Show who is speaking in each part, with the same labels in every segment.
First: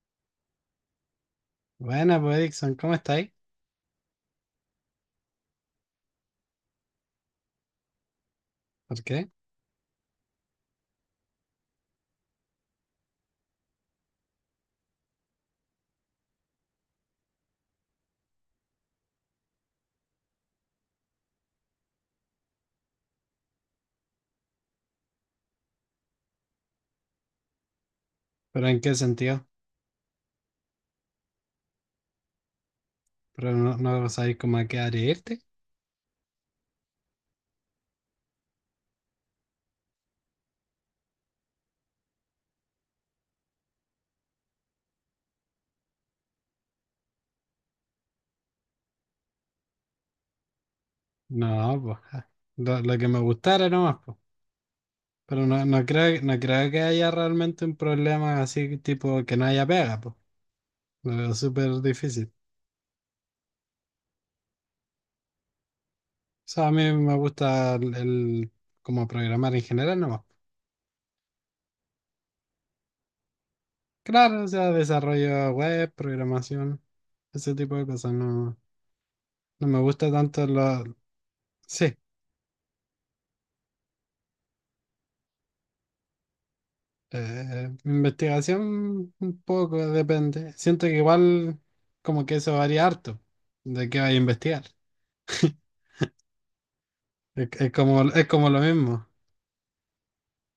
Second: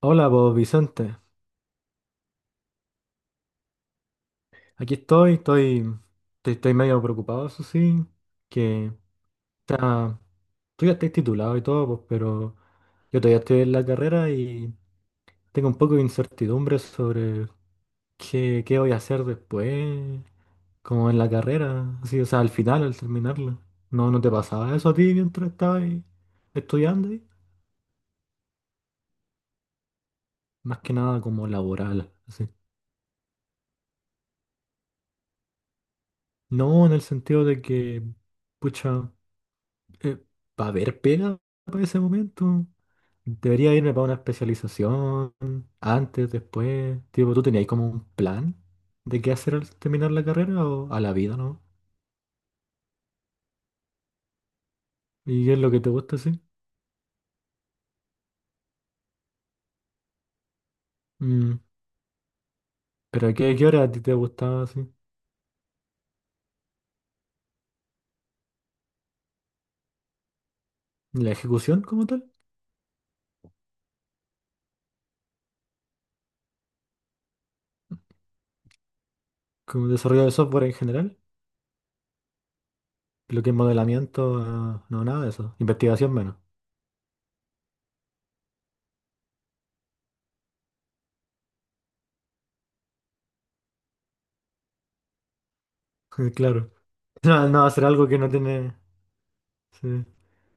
Speaker 1: Hola, vos Vicente.
Speaker 2: Buena, pues Dixon, ¿cómo estáis?
Speaker 1: Aquí estoy medio preocupado, eso sí, que
Speaker 2: ¿Por qué?
Speaker 1: está, tú ya estás titulado y todo, pues, pero yo todavía estoy en la carrera y tengo un poco de incertidumbre sobre qué voy a hacer después, como en la carrera, así, o sea, al final, al terminarla. No te pasaba eso a ti mientras estabas ahí estudiando ahí?
Speaker 2: ¿Pero en qué sentido?
Speaker 1: Más que nada como laboral, así.
Speaker 2: ¿Pero no sabéis cómo a qué área irte?
Speaker 1: No, en el sentido de que, pucha. Eh, ¿Va a haber pega para ese momento? ¿Debería irme para una especialización antes, después? Tipo, ¿tú tenías como un plan de qué hacer al terminar la carrera o a la vida, no?
Speaker 2: No, pues ja, lo que me gustara nomás, pues. Pero
Speaker 1: ¿Y qué es
Speaker 2: no,
Speaker 1: lo que
Speaker 2: no
Speaker 1: te gusta,
Speaker 2: creo, no
Speaker 1: sí?
Speaker 2: creo que haya realmente un problema así, tipo que no haya pega, pues. Lo veo
Speaker 1: Mm,
Speaker 2: súper difícil.
Speaker 1: ¿pero a qué hora a ti te gustaba, así?
Speaker 2: O sea, a mí me gusta como programar en general nomás.
Speaker 1: ¿La ejecución como tal?
Speaker 2: Claro, o sea, desarrollo web, programación, ese tipo de cosas. No, no me
Speaker 1: ¿Como
Speaker 2: gusta
Speaker 1: desarrollo de
Speaker 2: tanto
Speaker 1: software en
Speaker 2: lo…
Speaker 1: general?
Speaker 2: Sí.
Speaker 1: Lo que es modelamiento, ah, no, nada de eso. Investigación menos.
Speaker 2: Investigación un poco, depende. Siento que igual como que eso varía harto de qué vaya a investigar.
Speaker 1: Claro. No,
Speaker 2: Es,
Speaker 1: no
Speaker 2: es
Speaker 1: hacer
Speaker 2: como,
Speaker 1: algo que
Speaker 2: es
Speaker 1: no
Speaker 2: como lo
Speaker 1: tiene...
Speaker 2: mismo.
Speaker 1: Sí.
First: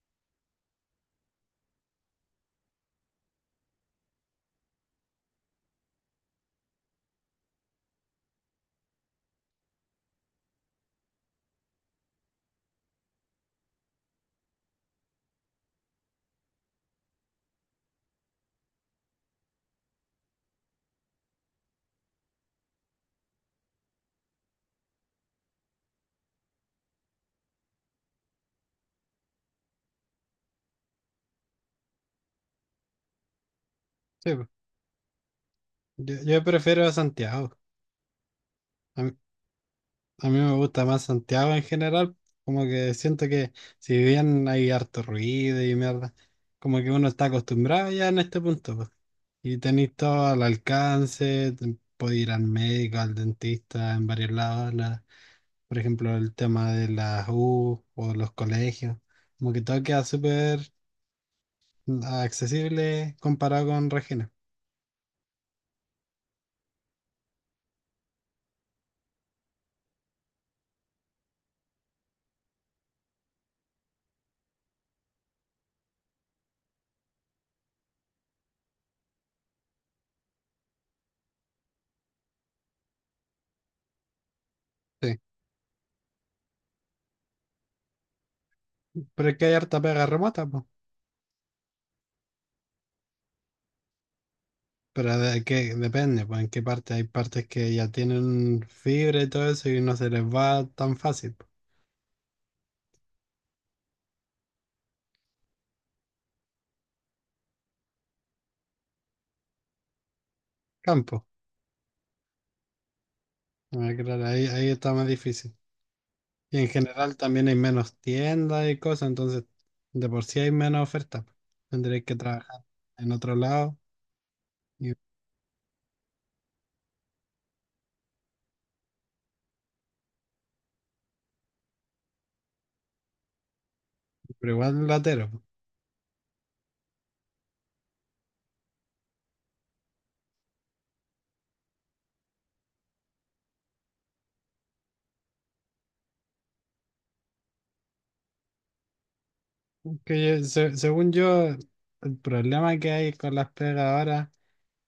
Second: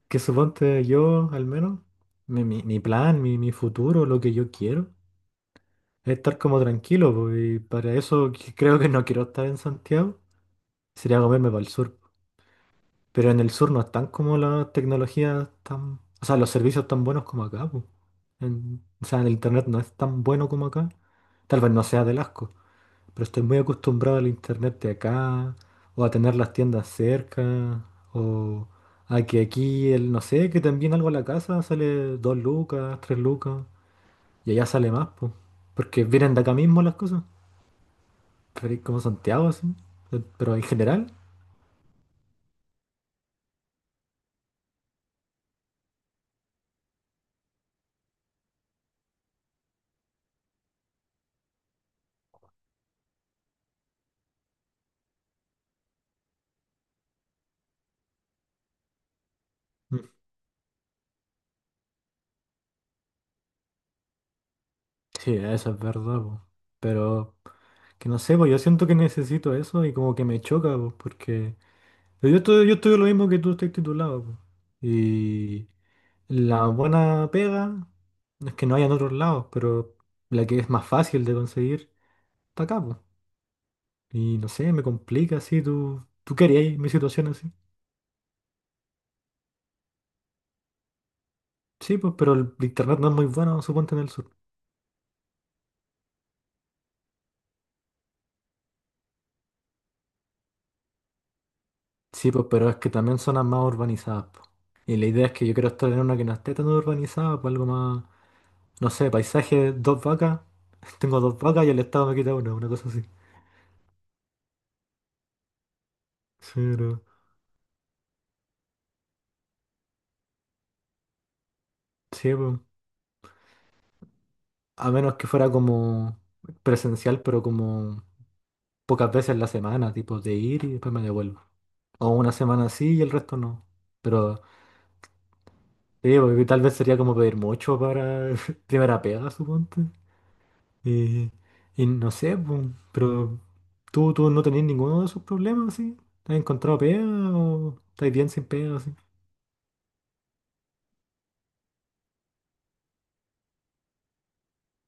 Speaker 1: Que suponte yo, al menos, mi plan, mi futuro, lo que yo quiero, es estar como tranquilo, po, y para eso creo que no quiero estar en Santiago, sería comerme para el sur. Pero en el sur no están como las tecnologías tan, o sea, los servicios tan buenos como acá, po. O sea, el internet no es tan bueno como acá. Tal vez no sea del asco, pero estoy muy acostumbrado al internet de acá, o a tener las tiendas cerca, o a que aquí, el, no sé, que también algo a la casa sale dos lucas, tres lucas,
Speaker 2: Sí, po.
Speaker 1: y allá sale más, pues. Porque
Speaker 2: yo,
Speaker 1: vienen de
Speaker 2: yo
Speaker 1: acá mismo
Speaker 2: prefiero a
Speaker 1: las cosas.
Speaker 2: Santiago.
Speaker 1: Pero es como
Speaker 2: A mí,
Speaker 1: Santiago, así.
Speaker 2: a mí me
Speaker 1: Pero en
Speaker 2: gusta más
Speaker 1: general,
Speaker 2: Santiago en general. Como que siento que si bien hay harto ruido y mierda, como que uno está acostumbrado ya en este punto, po. Y tenéis todo al alcance, podéis ir al médico, al dentista, en varios lados. Por ejemplo, el tema de las U o los colegios. Como que todo queda
Speaker 1: mm,
Speaker 2: súper accesible comparado con Regina.
Speaker 1: sí, eso es verdad, pues. Pero que no sé, pues yo siento que necesito eso y como que me choca, pues, porque yo estoy lo mismo que tú estás titulado, pues. Y. La buena pega es que no hay en otros lados, pero la que es más fácil de conseguir está acá, po. Y no sé, me
Speaker 2: Sí.
Speaker 1: complica así, tú querías mi situación así.
Speaker 2: Pero es que hay harta pega remota, pues.
Speaker 1: Sí, pues, pero el internet no es muy bueno, suponte en el sur.
Speaker 2: Pero de qué depende, pues en qué parte. Hay partes que ya tienen fibra y todo eso y no se les va tan fácil, po.
Speaker 1: Sí, pues, pero es que también zonas más urbanizadas, po. Y la idea es que yo quiero estar en una que no esté tan urbanizada, pues algo más, no sé, paisaje, dos vacas.
Speaker 2: Campo.
Speaker 1: Tengo dos vacas y el Estado me quita una cosa así.
Speaker 2: Ah, claro, ahí está más difícil. Y
Speaker 1: Sí,
Speaker 2: en
Speaker 1: pero,
Speaker 2: general también hay menos tiendas y cosas, entonces de por sí hay menos oferta, po. Tendréis que
Speaker 1: sí, pues.
Speaker 2: trabajar en otro lado,
Speaker 1: A
Speaker 2: y,
Speaker 1: menos que fuera como presencial, pero como pocas veces en la semana, tipo de ir y después me devuelvo. O una semana así y el resto no. Pero
Speaker 2: pero igual latero.
Speaker 1: sí, porque tal vez sería como pedir mucho para primera pega, suponte. Y, y no sé, pues, pero tú no tenés ninguno de esos problemas, ¿sí? ¿Has encontrado pega o estás bien sin pega, sí?
Speaker 2: Según yo, el problema que hay con las pegas ahora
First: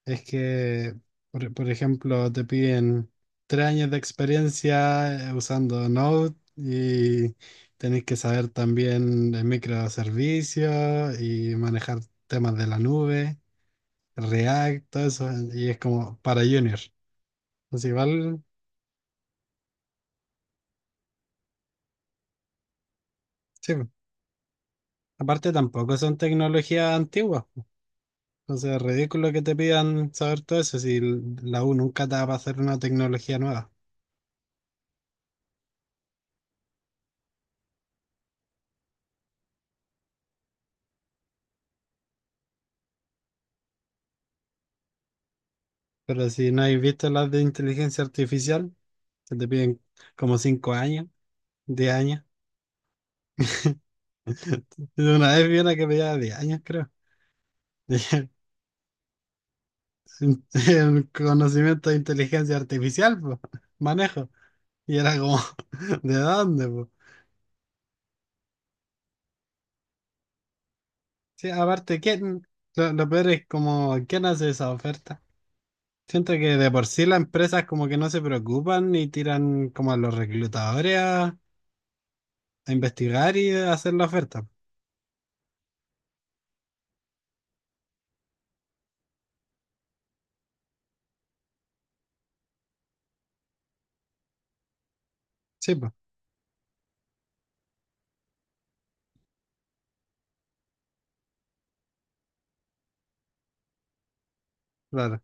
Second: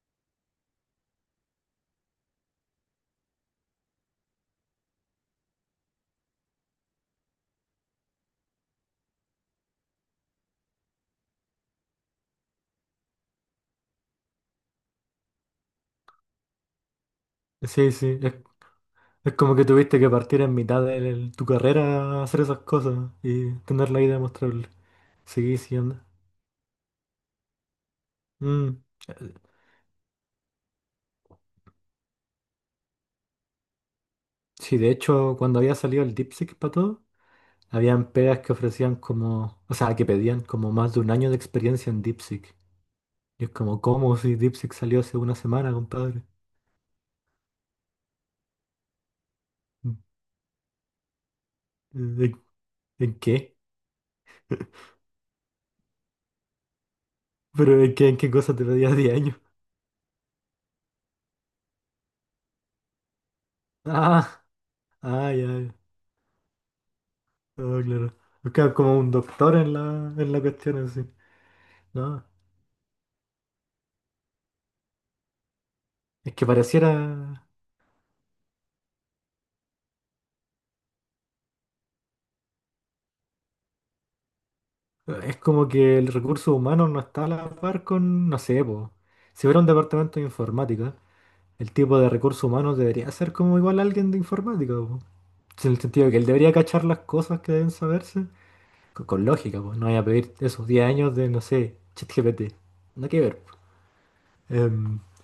Speaker 2: es que, por ejemplo, te piden 3 años de experiencia, usando Node, y tenés que saber también de microservicios y manejar temas de la nube, React, todo eso, y es como para junior. Así
Speaker 1: Sí, sí,
Speaker 2: igual,
Speaker 1: es como que tuviste que partir en mitad de tu carrera a hacer esas cosas y
Speaker 2: sí.
Speaker 1: tener la idea demostrable.
Speaker 2: Aparte
Speaker 1: Seguí
Speaker 2: tampoco
Speaker 1: siendo.
Speaker 2: son tecnologías antiguas. Entonces es
Speaker 1: Mm.
Speaker 2: ridículo
Speaker 1: eh,
Speaker 2: que te pidan saber todo eso si la U nunca te va a pasar una tecnología nueva.
Speaker 1: Sí, de hecho, cuando había salido el DeepSeek para todo, habían pegas que ofrecían como, o sea, que pedían como más de un año de experiencia en DeepSeek. Y es como, ¿cómo si DeepSeek salió hace una semana, compadre?
Speaker 2: Pero si no habéis visto las de inteligencia artificial, que te piden como 5 años, 10 años.
Speaker 1: ¿En, en qué?
Speaker 2: Una vez vi una que pedía 10 años, creo.
Speaker 1: ¿Pero en en
Speaker 2: Dije,
Speaker 1: qué cosa te pedía 10 años?
Speaker 2: el conocimiento de inteligencia artificial, po, manejo.
Speaker 1: Ah,
Speaker 2: Y era como,
Speaker 1: ya, ya.
Speaker 2: ¿de dónde, po?
Speaker 1: Ah, claro. Buscaba como un doctor en en la cuestión así.
Speaker 2: Sí, aparte,
Speaker 1: No,
Speaker 2: ¿quién? Lo peor es como, ¿quién hace esa oferta? Siento
Speaker 1: es que
Speaker 2: que de por sí las
Speaker 1: pareciera,
Speaker 2: empresas como que no se preocupan y tiran como a los reclutadores a investigar y a hacer la oferta.
Speaker 1: es como que el recurso humano no está a la par con, no sé, po. Si fuera un departamento de informática, el tipo de recursos humanos debería ser como igual a alguien de informática. Sí,
Speaker 2: Sí,
Speaker 1: en el
Speaker 2: pues,
Speaker 1: sentido de que él debería cachar las cosas que deben saberse. Con lógica, pues no voy a pedir esos 10 años de, no sé, ChatGPT. No que ver, pues. Em,
Speaker 2: claro.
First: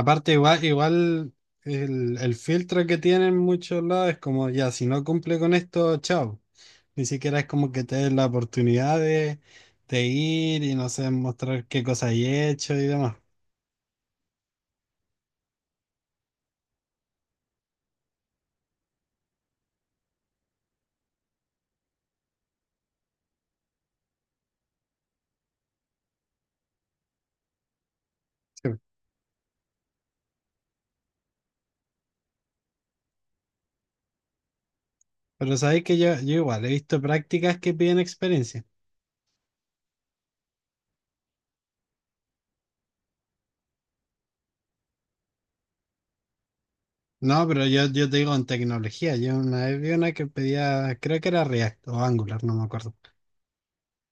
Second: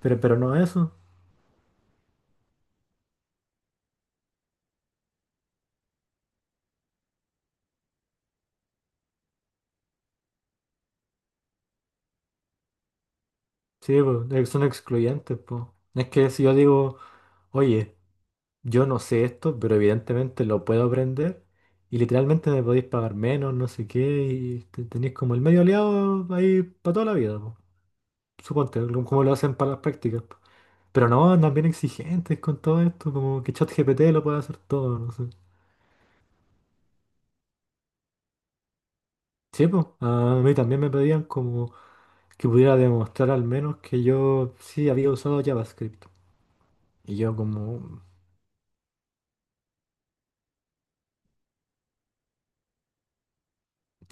Speaker 1: pero no
Speaker 2: igual,
Speaker 1: eso.
Speaker 2: igual el filtro que tienen muchos lados es como, ya, si no cumple con esto, chao. Ni siquiera es como que te den la oportunidad de ir y no sé, mostrar qué cosas he hecho y demás.
Speaker 1: Sí, pues, son excluyentes, pues. No. Es que si yo digo, oye, yo no sé esto, pero evidentemente lo puedo aprender. Y literalmente me podéis pagar menos, no sé qué, y tenéis como el medio aliado ahí para toda la vida, pues.
Speaker 2: Sí, pues.
Speaker 1: Suponte, como lo hacen para las prácticas, pues. Pero no, andan bien exigentes con todo esto, como que ChatGPT lo puede hacer todo, no sé.
Speaker 2: Pero sabéis que yo igual he visto prácticas que piden experiencia.
Speaker 1: Sí, pues, a mí también me pedían como que pudiera demostrar al menos que yo sí había usado JavaScript. Y yo
Speaker 2: No, pero yo,
Speaker 1: como,
Speaker 2: yo te digo en tecnología. Yo una vez vi una que pedía, creo que era React o Angular, no me acuerdo.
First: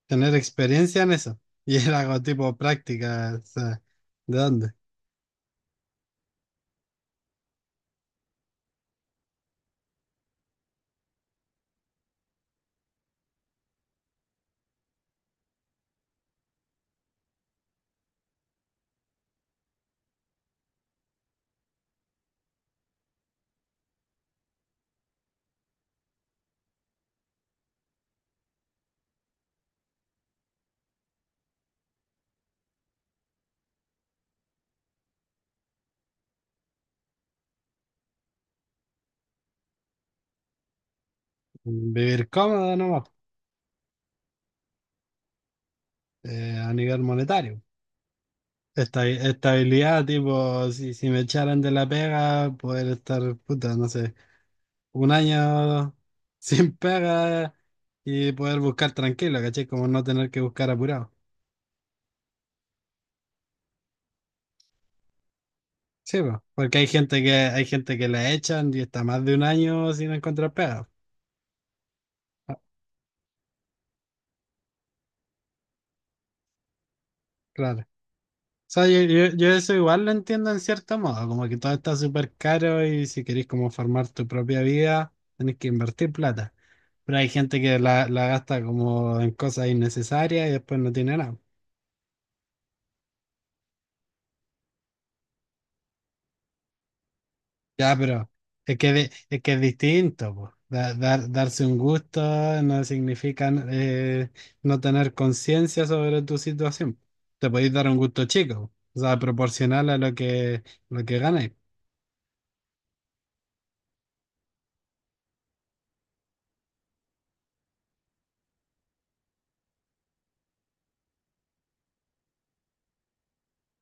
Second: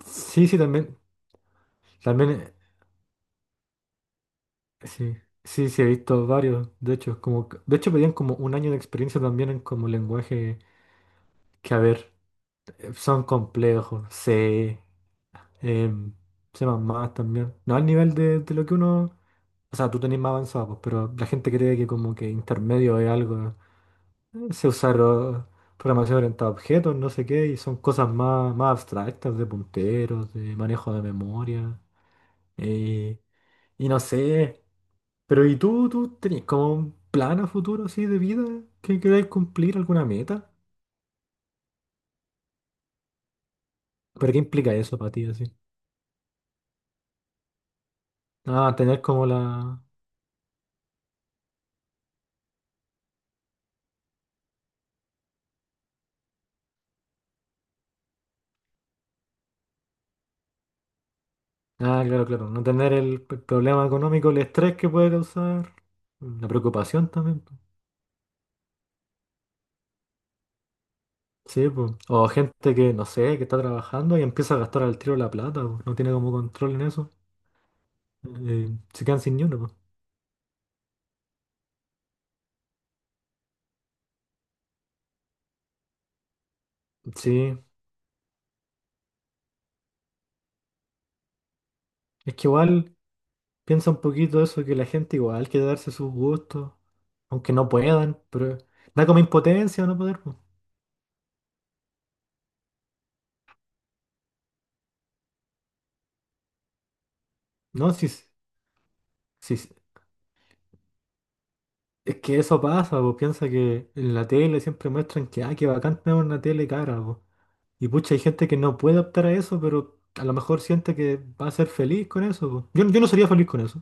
Speaker 2: Tener
Speaker 1: sí, sí, también,
Speaker 2: experiencia en eso. Y era algo
Speaker 1: también,
Speaker 2: tipo práctica. O sea, ¿de dónde?
Speaker 1: sí, sí, he visto varios, de hecho, como, de hecho pedían como un año de experiencia también en como lenguaje que, a ver, son complejos, C, em, C++ también, no al nivel de lo que uno, o sea, tú tenés más avanzado, pues, pero la gente cree que como que intermedio es algo se usaron programación orientada a objetos, no sé qué, y son cosas más, más abstractas, de punteros, de manejo de memoria, eh, y no sé. Pero ¿y tú tenías como un plan a futuro así de vida? ¿Que queráis cumplir alguna meta?
Speaker 2: Vivir cómodo nomás,
Speaker 1: ¿Pero qué implica eso para ti así?
Speaker 2: a nivel monetario.
Speaker 1: Ah, tener como la...
Speaker 2: Estabilidad, tipo, si, si me echaran de la pega, poder estar, puta, no sé, un año sin pega y poder buscar tranquilo, ¿cachai? Como no tener que buscar apurado.
Speaker 1: Ah, claro, claro, no tener el, problema económico, el estrés que puede causar,
Speaker 2: Sí, po,
Speaker 1: la
Speaker 2: porque
Speaker 1: preocupación también, po.
Speaker 2: hay gente que la echan y está más de un año sin encontrar pega.
Speaker 1: Sí, pues. O
Speaker 2: Ah,
Speaker 1: gente que, no sé, que está trabajando y empieza a gastar al tiro la plata, po, no tiene como control en eso.
Speaker 2: claro. O sea, yo,
Speaker 1: Se quedan
Speaker 2: yo-
Speaker 1: sin ni
Speaker 2: yo
Speaker 1: uno,
Speaker 2: eso
Speaker 1: po.
Speaker 2: igual lo entiendo en cierto modo, como que todo está súper caro y si querés como formar tu propia vida, tenés que invertir plata. Pero hay
Speaker 1: Sí,
Speaker 2: gente que la gasta como en cosas innecesarias y después no tiene nada.
Speaker 1: es que igual piensa un poquito eso, que la gente igual quiere darse sus gustos, aunque no
Speaker 2: Ya,
Speaker 1: puedan,
Speaker 2: pero
Speaker 1: pero
Speaker 2: es que,
Speaker 1: da como
Speaker 2: es que es
Speaker 1: impotencia no poder,
Speaker 2: distinto,
Speaker 1: po.
Speaker 2: po. Darse un gusto no significa, no tener conciencia sobre tu situación. Te podéis dar
Speaker 1: No,
Speaker 2: un
Speaker 1: si,
Speaker 2: gusto
Speaker 1: s-
Speaker 2: chico, o sea,
Speaker 1: si, s-
Speaker 2: proporcional a lo que ganáis.
Speaker 1: Es que eso pasa, pues piensa que en la tele siempre muestran que, ah, qué bacán tener una tele cara, po. Y pucha, hay gente que no puede optar a eso, pero a lo mejor siente que va a ser feliz con eso, po. Yo no sería feliz con eso,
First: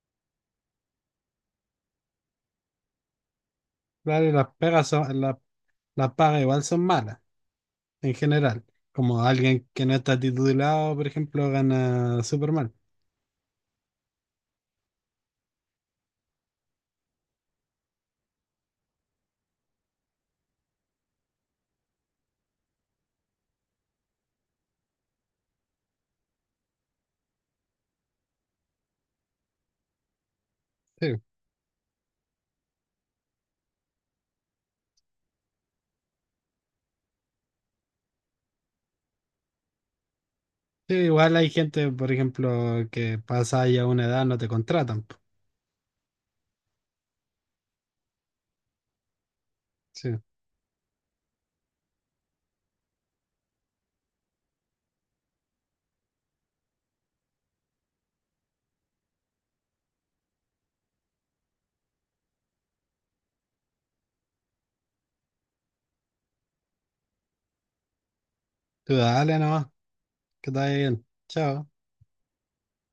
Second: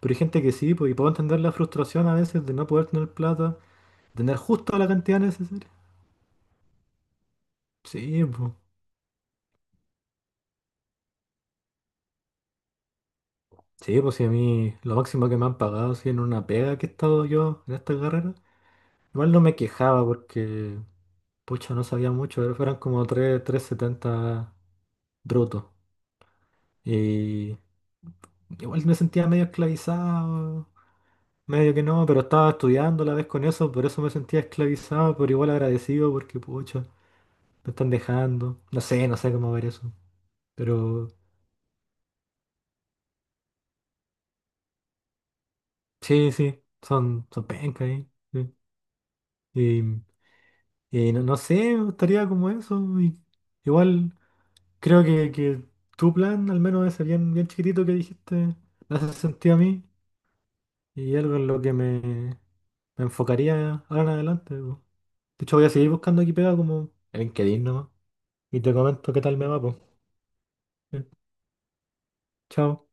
Speaker 1: pero hay gente que sí, pues, y puedo entender la frustración a veces de no poder tener plata,
Speaker 2: Claro, y
Speaker 1: tener
Speaker 2: las
Speaker 1: justo
Speaker 2: pegas
Speaker 1: la
Speaker 2: son,
Speaker 1: cantidad necesaria.
Speaker 2: las pagas igual son malas, en
Speaker 1: Sí, pues.
Speaker 2: general. Como alguien que no está titulado, por ejemplo, gana súper mal.
Speaker 1: Sí, pues si a mí lo máximo que me han pagado, si en una pega que he estado yo en esta carrera, igual no me quejaba porque, pucha, no sabía mucho, pero fueron como 370 brutos. Y igual me sentía medio esclavizado,
Speaker 2: Sí.
Speaker 1: medio que no, pero estaba estudiando a la vez con eso, por eso me sentía esclavizado, pero igual agradecido porque, pucha, me están dejando. No sé, no sé cómo ver eso.
Speaker 2: Sí,
Speaker 1: Pero
Speaker 2: igual hay gente, por ejemplo, que pasa ya una edad, no te contratan, po.
Speaker 1: sí, sí, son pencas ahí. Sí.
Speaker 2: Sí.
Speaker 1: Y no, no sé, me gustaría como eso. Y igual creo que tu plan, al menos ese bien chiquitito que dijiste, me hace sentido a mí y algo en lo que me enfocaría ahora en adelante, po. De hecho, voy a seguir buscando aquí pegado como en LinkedIn nomás. Y te
Speaker 2: Tú
Speaker 1: comento qué
Speaker 2: dale
Speaker 1: tal me va,
Speaker 2: nomás,
Speaker 1: pues.
Speaker 2: que te vaya bien. Chao.
Speaker 1: Chao.